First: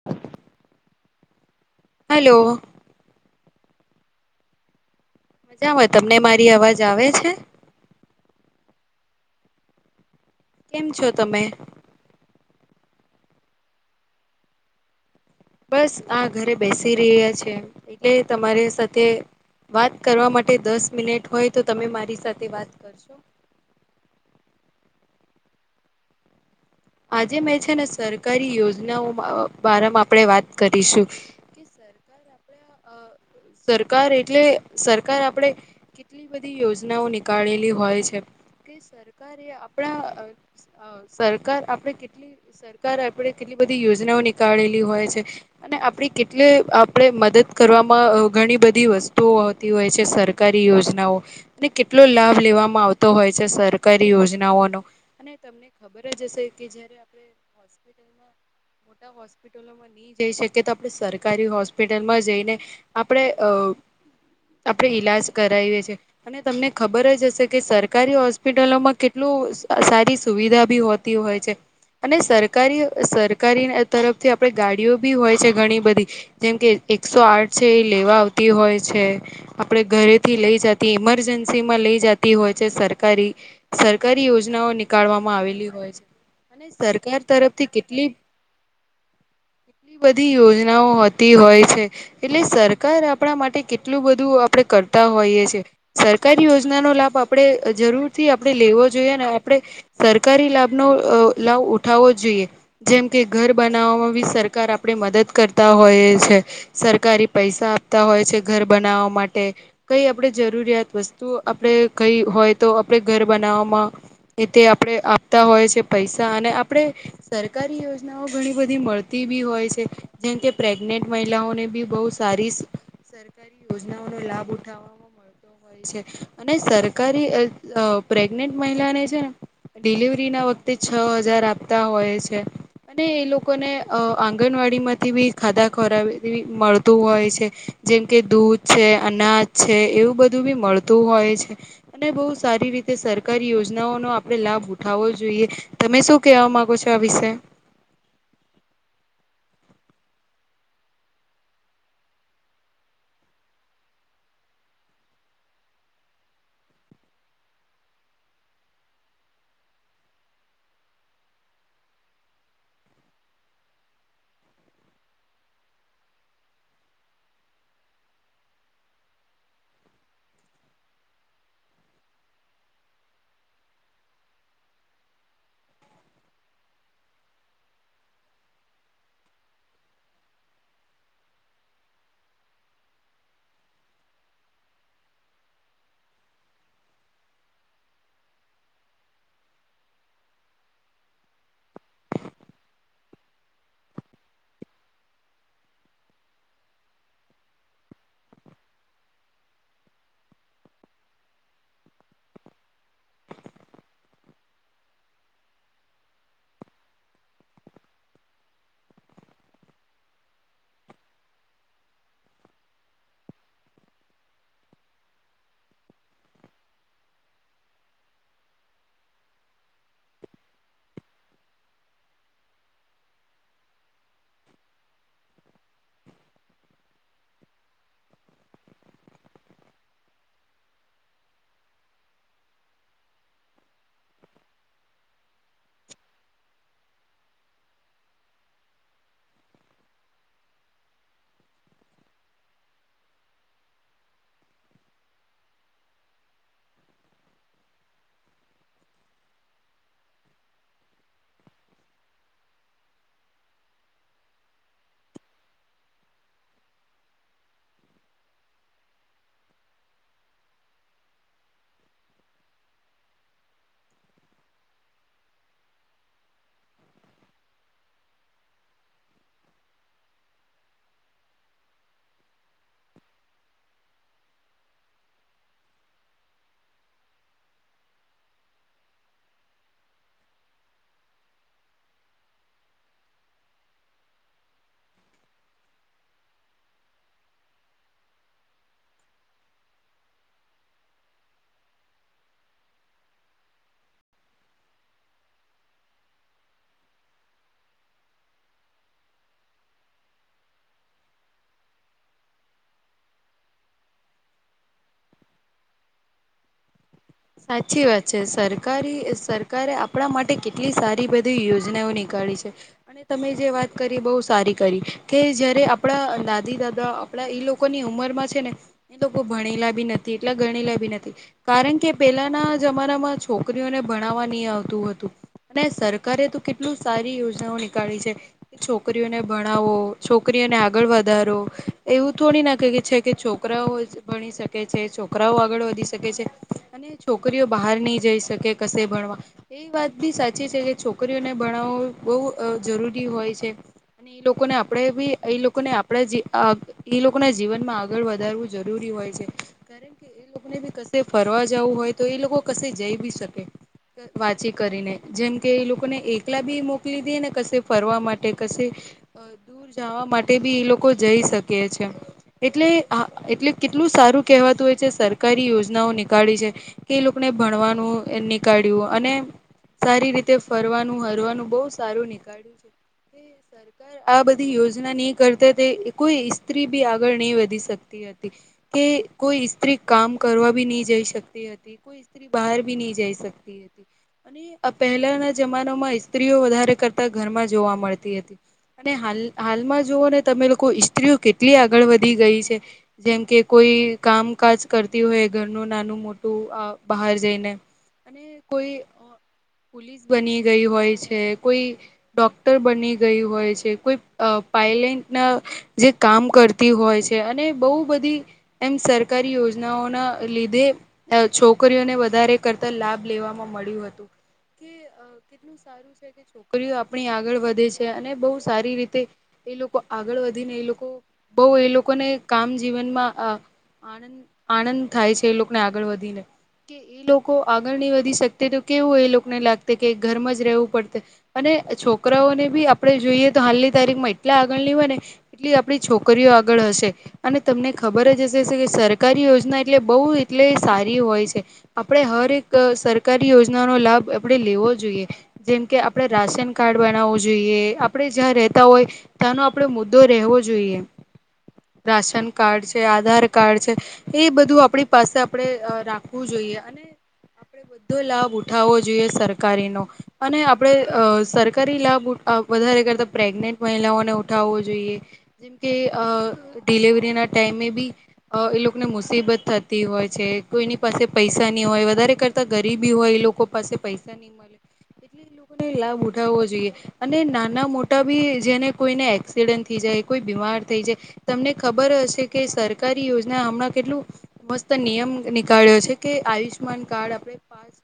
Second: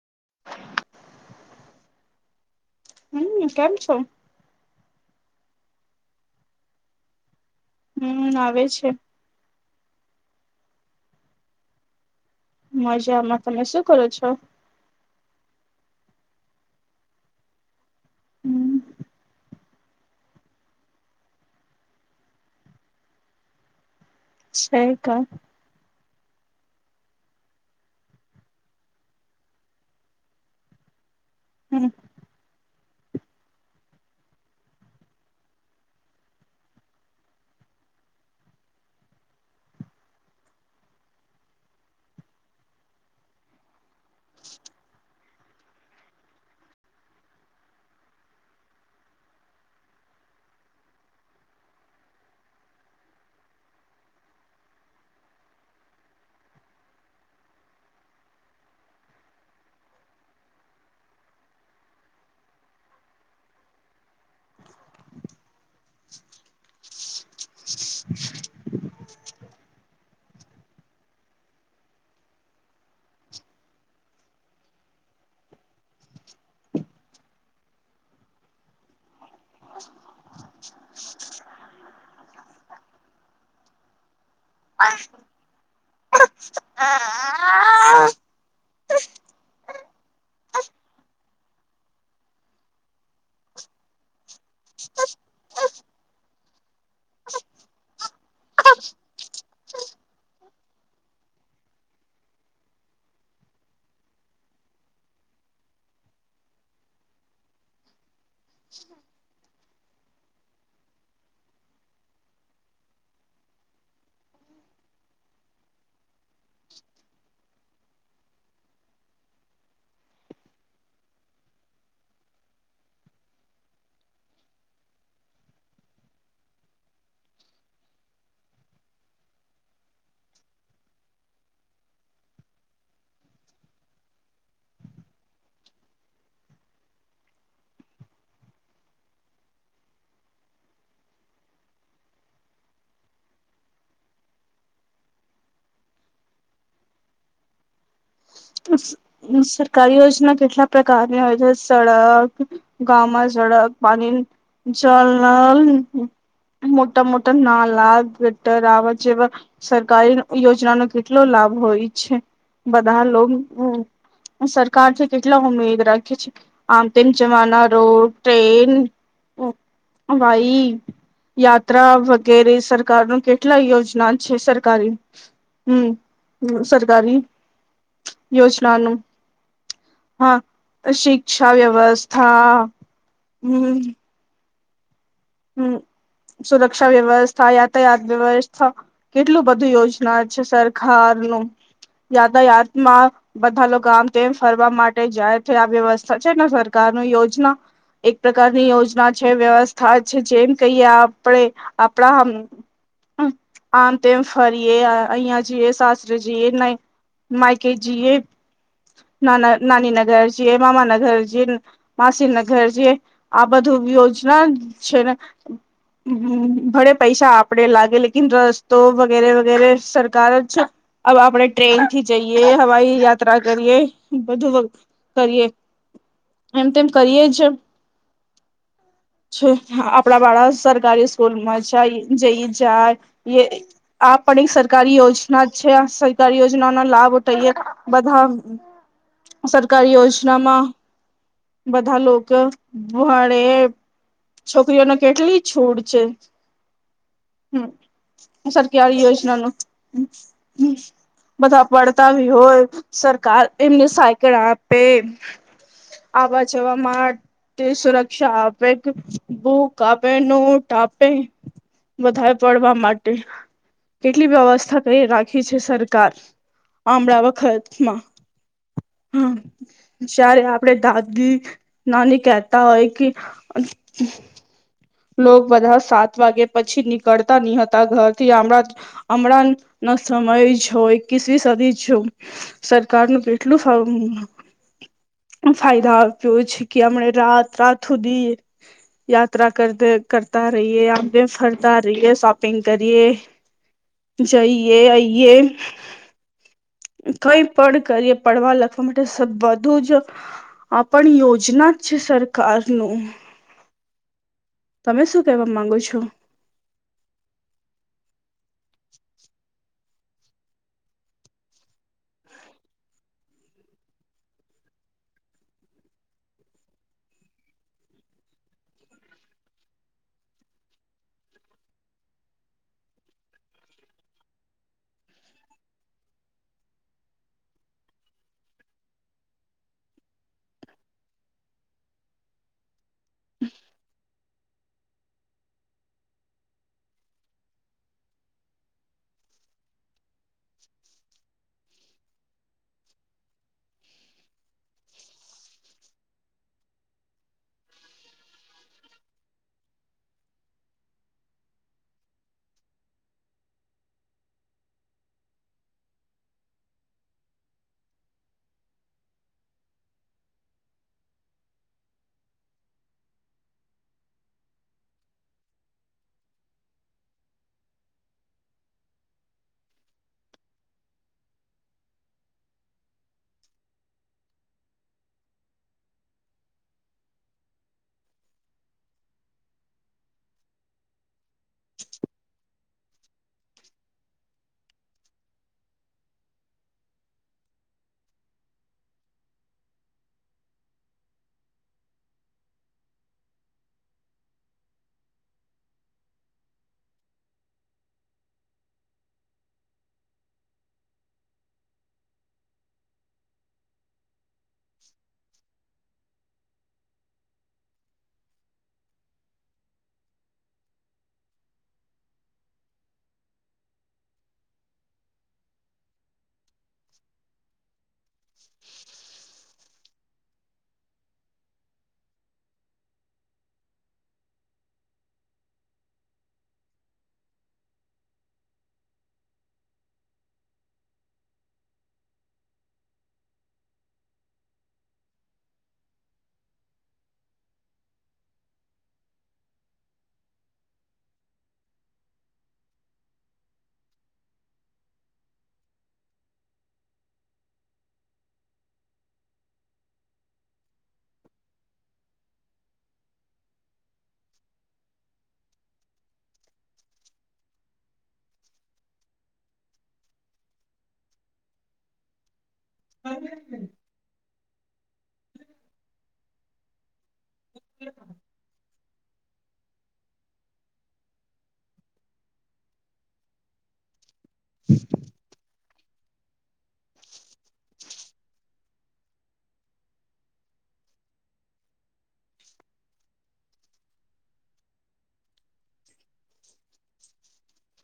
[inaudible] Hello. હમ્મ કેમ છો? મજા હોય તમને મારી અવાજ આવે છે. હમ આવે છે. કેમ છો તમે મજામાં તમે શું કરો છો. બસ આ ઘરે બેસી રહ્યા છે એટલે તમારી હમ સાથે વાત કરવા માટે દસ મિનટ હોય તો તમે મારી સાથે વાત કરશો શ ક આજે મેં છે ને, સરકારી યોજનાઓ બારમાં આપણે વાત કરીશુ હમ્મ સરકાર એટલે સરકાર આપણેે કેટલી બધી યોજનાઓ નીકાળેલી હોય છેકે, સરકારે આપણા સરકાર આપડે કેટલી સરકાર આપડે કેટલી બધી યોજનાઓ નીકાળેલી હોય છે. અને આપડી કેટલી આપણેે મદદ કરવામા ઘણી બધી વસ્તુઓ આવતી હોય છે સરકારી યોજનાઓ અને કેટલો લાભ લેવામાં આવતો હોય છે, સરકારી યોજનાઓનો અને તમને ખબર જ હશે કે જયારે આપ હોસ્પિટલમા બધા હોસ્પિટલોમાં નહી જઈ શકી તો આપણે સરકારી હોસ્પિટલમાં જઈને. આપણે અ આપણેે ઈલાજ કરાવીએ અને તમને ખબર જ હશે કે સરકારી હોસ્પિટલોમાં કેટલું સારી સુવિધા બી હોત. હોય છે. અને સરકારી સરકારી તરફથી આપણે ગાડીઓ બી હોય છે ઘણી બધી જેમ કે એકસો આઠ છે એ લેવા આવતી હોય છે. આપણે ઘરેથી લઈ જતી ઇમરજન્સી માં લઈ જતી હોય છે, સરકારી સરકારી યોજનાઓ નીકળવામાં આવેલી હોય છે, અને સરકાર તરફથી કેટલી એ બધી યોજનાઓતી હોય છે. એટલે સરકાર આપણા માટે કેટલું બધું આપણે કરતા હોઈએ છે. સરકારી યોજનાનોો લાભ આપણે જરૂર થી આપણેે લેવો જોઈએ ને આપણે સરકારી લાભનોો લાભ ઉઠાવવો જ જોઈએ. જેમ કે ઘર બનાવવામાં બી સરકાર આપણે મદદ કરતા હોય છે. સરકારી પૈસા આપતા હોય છે, ઘર બનાવવા માટે કઈ આપણે જરૂરિયાત વસ્તુ આપણે કઈ હોય, તો આપણે ઘર બનાવવામા એ તે આપણે આપતા હોય છે, પૈસા અને આપણે સરકારી યોજનાઓ ઘણી બધી મળતી બી હોય છે જેમ કે પ્રેગ્નેન્ટ મહિલાઓને બી બહ સારી સરકારી યોજનાઓનો લાભ ઉઠાવવામાં મળતો હોય છે અને સરકારી પ્રેગનેન્ટ મહિલાને છેને. ડિલિવરી ના વખતે છ હજાર આપતા હોય છે. અને એ લોકોને આંગણવાડી માંથી બી ખાધા ખોરાવેવી મળતું હોય છે જેમ કે દૂધ છે અનાજ છે એવું બધું બી મળતું હોય છે. અને બહુ સારી રીતે સરકારી યોજનાઓનોો આપણે લાભ ઉઠાવવો જોઈ. તમે શું કેવા માંગો છો, આ વિશે સરકારી યોજના કેટલા પ્રકારની હોય છે, સડક ગમાં ઝડક પાણી જલ નલ મોટા મોટા નાલા ગટરવા જેવા સરકારી યોજના ન કેટલો લાભ હોય છે બધા લો સરકાર થી કેટલા ઉમેદ રાખીએ છીએ. આમ તન જમાના રોડ ટ્રેન હઈ યાત્રા વગેરે સરકાર ન કેટલા યોજના છે સરકારી. હમ હ સરકારી. યોજનાનું. હા શિક્ષા વ્યવસ્થા હમ. હમ [inaudible] સુરક્ષા વ્યવસ્થા યાતાયાત વ્યવસ્થા કેટલું બધું યોજના છે સરકાર ન યાતાયાતમાં બધા લોકો આમ તેમ ફરવા માટે જાય થ આ વ્યવસ્થા છે ને સરકાર ન યોજના એક પ્રકારની યોજના છે વ્યવસ્થા છે જેમ કહીએ આપણે આપણા આમતે ફરીયએ અહીયા જીએ સાસરે જીએ નહી માયકે જીએ, નાના નાની ના ઘરજીએ મામાના ઘરજીઈએ. માસી નગર જે, આ બધું યોજના છે. હ ભડે પૈસા આપડે લાગે લેકન રસ્તો વગેરે વગેરે સરકાર જ હવે આપણે ટ્રેન થી જઈએ હવાઈ યાત્રા કરીએ બધું. કરીએ એમ તેમ કરીએ જ છે. આપણા વાળા સરકારી સ્કૂલમાં છે જઈ જાય. આ પણ એક સરકારી યોજના છે આ સરકારી યોજનાઓ ના લાભટએ બધા સરકારી યોજનામાં બધા લોકોડે. છોકરીઓને કેટલી છૂડ છે હમ. સરકારી યોજના ન હ. બધા પડતાવી હોય સરકાર એમને સાયકલ આપે. આવા જવા માટે સુરક્ષા આપે. બૂ કાપે ન ટાપે બધા પડવા માટે. કેટલી વ્યવસ્થા કરી રાખી છે સરકાર. આમળ વખતમાં હા. જારે આપડે દાદી નાની કેહેતા હોય કે લો બધા સાત વાગે પછી નીકળતા નહ હતા ઘર થી હમણાં હમણાં ન સમય છ એકવીસવી સદી છે. સરકારનું કેટલું ફાયદા આપ્યો છે કે હમણે રાત રાત સુધી, યાત્રા કર કરતા રહીએ આગે ફરતા રહીએ શોપિંગ કરીએ. પછઈએ આઈયએ. કઈ પણ કરીએ પડવા લખવા માટે બધું જ. આ પણ યોજના જ છે સરકારનું. તમે શું કેવા માંગો છો? સાચી વાત છે સરકારી સરકારે આપણા માટે કેટલી સારી બધી યોજનાઓની કરે છે. અને તમે જે વાત કરી બહુ સારી કરી કે જયારે આપણા દાદી દાદા આપડા એ લોકોની ઉંમર માં છે ને એ લોકો ભણેલા બી નથી, એટલા ગણેલા બી નથી કારણ કે પેલાના જમાના માં છોકરીઓને ભણાવવા નહી આવતું હતું. અને સરકારે તો કેટલું સારી યોજનાઓ નીકાળી છે. છોકરીઓને ભણાવો છોકરીઓને આગળ વધારો, એવું થોડી ના ક છે કે છોકરાઓ ભણી શકે છે છોકરાઓ આગળ વધી શકે છે. અને છોકરીઓ બહાર નહી જઈ શકે કશે ભણવા. એ વાત બી સાચી છે કે છોકરીઓને ભણાવો બહુ જરૂરી હોય છે. અને એ લોકોને આપણેે બી એ લોકોને આપણા જે એ લોકો ના જીવનમાં આગળ વધારવું જરૂરી હોય છે કારણ કે એ લોકોને બી કશે ફરવા જ જવું હોય તો એ લોકો ક જઈ બી શકે વાંચી કરીને જેમ કે એ લોકોને એકલા બી મોકલી દે ને કશે ફરવા માટે કશે દૂર જવા માટે બી એ લોકો જઈ શકે છે. એટલેા એટલે કેટલું સારું કેહેવાતું હોય છે સરકારી યોજનાઓને કળી છે કે એ લોકોને ભણવાનું નીકળ્યું અને સારી રીતે ફરવાનું હરવાનું બહ સારું નીકાળ્યું છે. આ બધી યોજના નહી કરતા તે કોઈ સ્સ્ત્રી બી આગળ નહી વધી શકતી કે કોઈ સ્ત્રી કામ કરવા બી નહી જઈ શકતી હતી કોઈ બહાર ભી નહી જઈ શકતી હતી. અને પહેલાના જમાનામાં સ્ત્રીઓ વધારે કરતા ઘરમાં જોવા મળતી હતી. અને હાલ હાલમાં જુવ ને તમે લોકો ઇત્રીઓ કેટલી આગળ વધી ગઈ છે. જેમ કે કોઈ કામકાજ કરતી હોય ઘ નાનું મોટું બહાર જઈને અને કોઈ પોલીસ બની ગઈ હોય છે, કોઈ ડોક્ટર બની ગય હોય છે કોઈ પાયલટના જે કામ કરતી હોય છે, અને બહુ બધી એમ સરકારી યોજનાઓના લીધે છોકરીઓને વધારે કરતા લાભ લેવામાં મળ્યું હતુ. કેટલું સારું છે કે છોકરીઓ આપણી આગળ વધે છે અને બહુ સારી રીતે એ લોકો આગળ વધી ને એ લોકો બઉુ એ લોકોને કામ જીવનમાં આનંદ આનંદ થાય છે એ લોકો ને આગળ વધી ને કે એ લોકો આગળ નહી વધી શકતે તો કેવું એ લોકોને લાગ કે ઘરમાં જ રહેવું પડત અને છોકરાઓને બી આપડણે જોઈએ તો હાલની તારીખ માં એટલા આગળની હોય ને. એટલી આપણી છોકરીઓ આગળ હશે અને તમને ખબર જ હશે કે સરકારી યોજના એટલે બહુ એટલે સારી હોય છે. આપણે હર એક સરકારી યોજના નો લાભ આપણેે લેવો જોઈએ. જેમકે આપડ રાશન કાર્ડ બનાવવું જોઈએ આપણેે જ્યાં રહેતા હોય. તનો આપડો મુદ્દો રહેવો જોઈએ. રાશન કાર્ડ છે આધાર કાર્ડ છેએ, બધું બધું આપણી પાસે આપણે રાખવું જોઈએ અને આપણે બધો લાભ ઉઠાવવો જોઈએ સરકારીનો અને આપડે અ સરકારી લાભ વધારે કરતા પ્રેગ્નેન્ટ મહિલાઓને ઉઠાવવો જોઈએ જેમકે ડિલિવરીના ટાઈમે બી એ લોકોને મુસીબત થતી હોય છે કોઈની પાસે પૈસા નહીં હોય વધારે કરતાં ગરીબી હોય એ લોકો પાસે પૈસા નહી મળે એટલે એ લોકોને લાભ ઉઠાવવો જોઈએ. અને નાના મોટા બી જેને કોઈને એક્સિડન્ટ થઈ જાય કોઈ બીમાર થઈ જાય. તમને ખબર હશે કે સરકારી યોજના હમણાં કેટલુ મસ્ત નિયમ નીકાળ્યો છે કે આયુષ્યમાન કાર્ડ આપણે પાસ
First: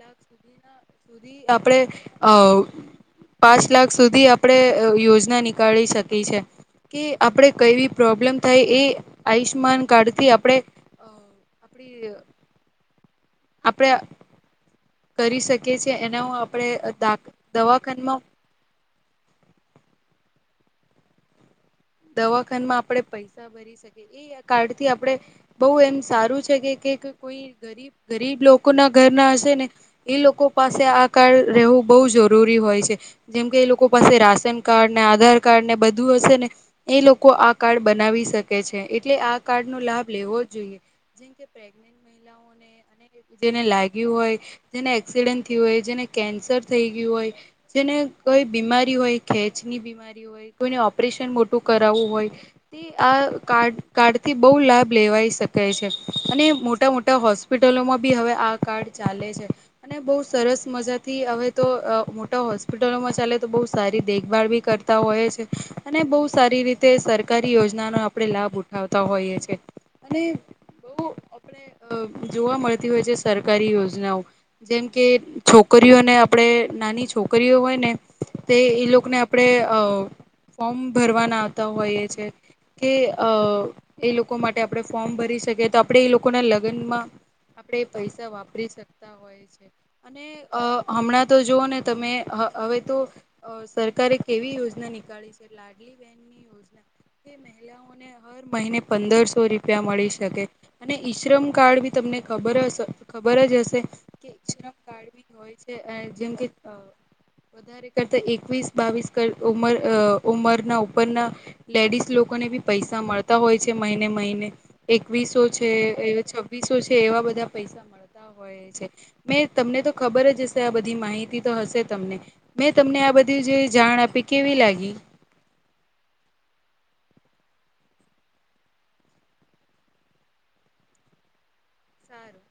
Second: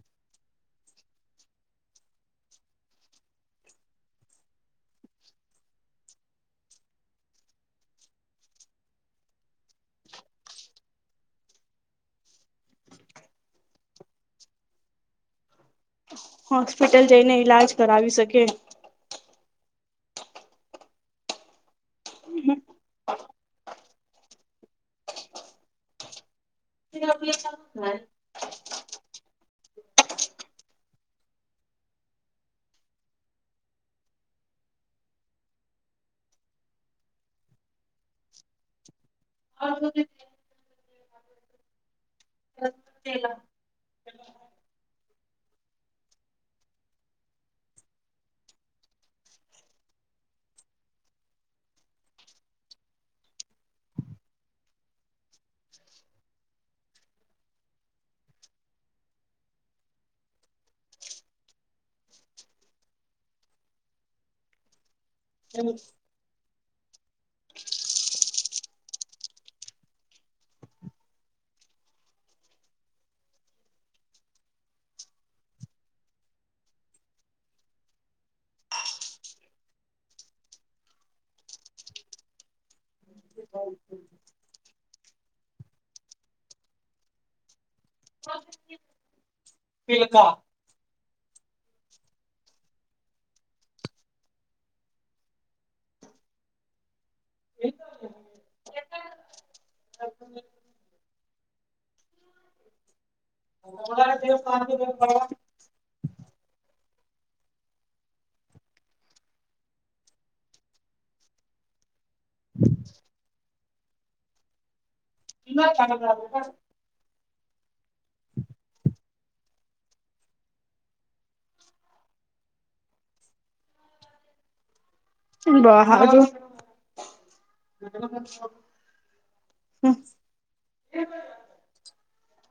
લાખ સુધી સુધી આપણે અ પાંચ લાખ સુધી આપડણે યોજના નીકાળી શકી છે. કે આપણે કઈવી પ્રોબ્લેમ થાય એ આયુષ્માન કાર્ડથી આપણે તે અ આપણે કરી શકીએ છીએ એના હ આપણે હોસ્પિટલ દા જઈને ઈલાજ કરાવી દવાખાનમાં શકે દવાખાનમાં આપડે પૈસા ભરી એ કાર્ડ થી આપડે બહું એમ સારું છે કે કોઈ ગરીબ ગરીબ લોકો લોકો ના ઘર ના હશે ને એ લોકો પાસે આ કાર્ડ રહેવું બહુ જરૂરી હોય છે. જેમ કે એ લોકો પાસે રાશન કાર્ડ ને આધાર કાર્ડ ને બધું હશે ને એ લોકો આ કાર્ડ બનાવી શકે છે એટલે આ કાર્ડ નો લાભ લેવો જ જોઈએ. જેમ કે પ્રેગ્નેટ અ જેને લાગ્યું હોય જેને એક્સિડન્ટ થયું હોય જેને કેન્સર થઈ ગયું હોય જેને કોઈ બીમારી હોય ખેંચ ની બીમારી હોય કોઈને ઓપરેશન મો ટુ કરાવવું હોય તે આ કાર કાર્ડથી બહુ લાભ લેવાઈ શકાય છે અને મોટા મોટા હોસ હોસ્પિટલોમાં બી હવે આ કાર્ડ ચાલે છે. અને બઉ સરસ મજા થી હવે તો મોટા હોસ્પિટલોમાં ચાલે તો બહું સારી દેખભાળ બી કર તા હોય છે અને બહું જ સારી રીતે સરકારી યોજનાનો આપણે લાભ ઉઠાવતા હોઈએ છેએ અને બહું આપણે અ જોવા મળતી હોય છે સરકારી યોજનાઓ જેમ કે છોકરીઓને આપણે નાની છોકરીઓ હોય ને તે એ લોકોને આપણે અ ફોર્મ ભરવાના આવતા હોઈએ છે. કે અ એ લોકો માટે આપણે ફોર્મ ભરી શકીએ તો આપણે એ લોકોના લગ્નમાં આપણેે પૈસા વાપરી શકતા હોય છે અને અ હમણાં તો જોઓ ને તમે હવે તો અ સરકારે કેવી યોજના નીકાળી છે લાડલી બેહેનની યોજના એ જ મહિલાઓને [unintelligible] હર મહિને પંદરસો રૂપિયા મળી શકે અને ઈશ્રમ કાર્ડ બી તમને ખબર ખબર જ હશે તો [unintelligible] પહેલા તે એ જેમ કે વધારે કરતા એકવીસ બાવીસ કર ઉમર અ ઉમર ના ઉપરના લેડીસ લોકોને બી પૈસા મળતા હોય છે મહિને મહિને એકવીસો છે એ છવ્વીસો છે એવા બધા પૈસા મળતા હોય છે. મેં તમને તો ખબર જ હશે આ બધી માહિતી તો હશે તમને મેં તમને આ બધી જે જાણ આપી કેવી લાગી [unintelligible] હમ્મ. સારું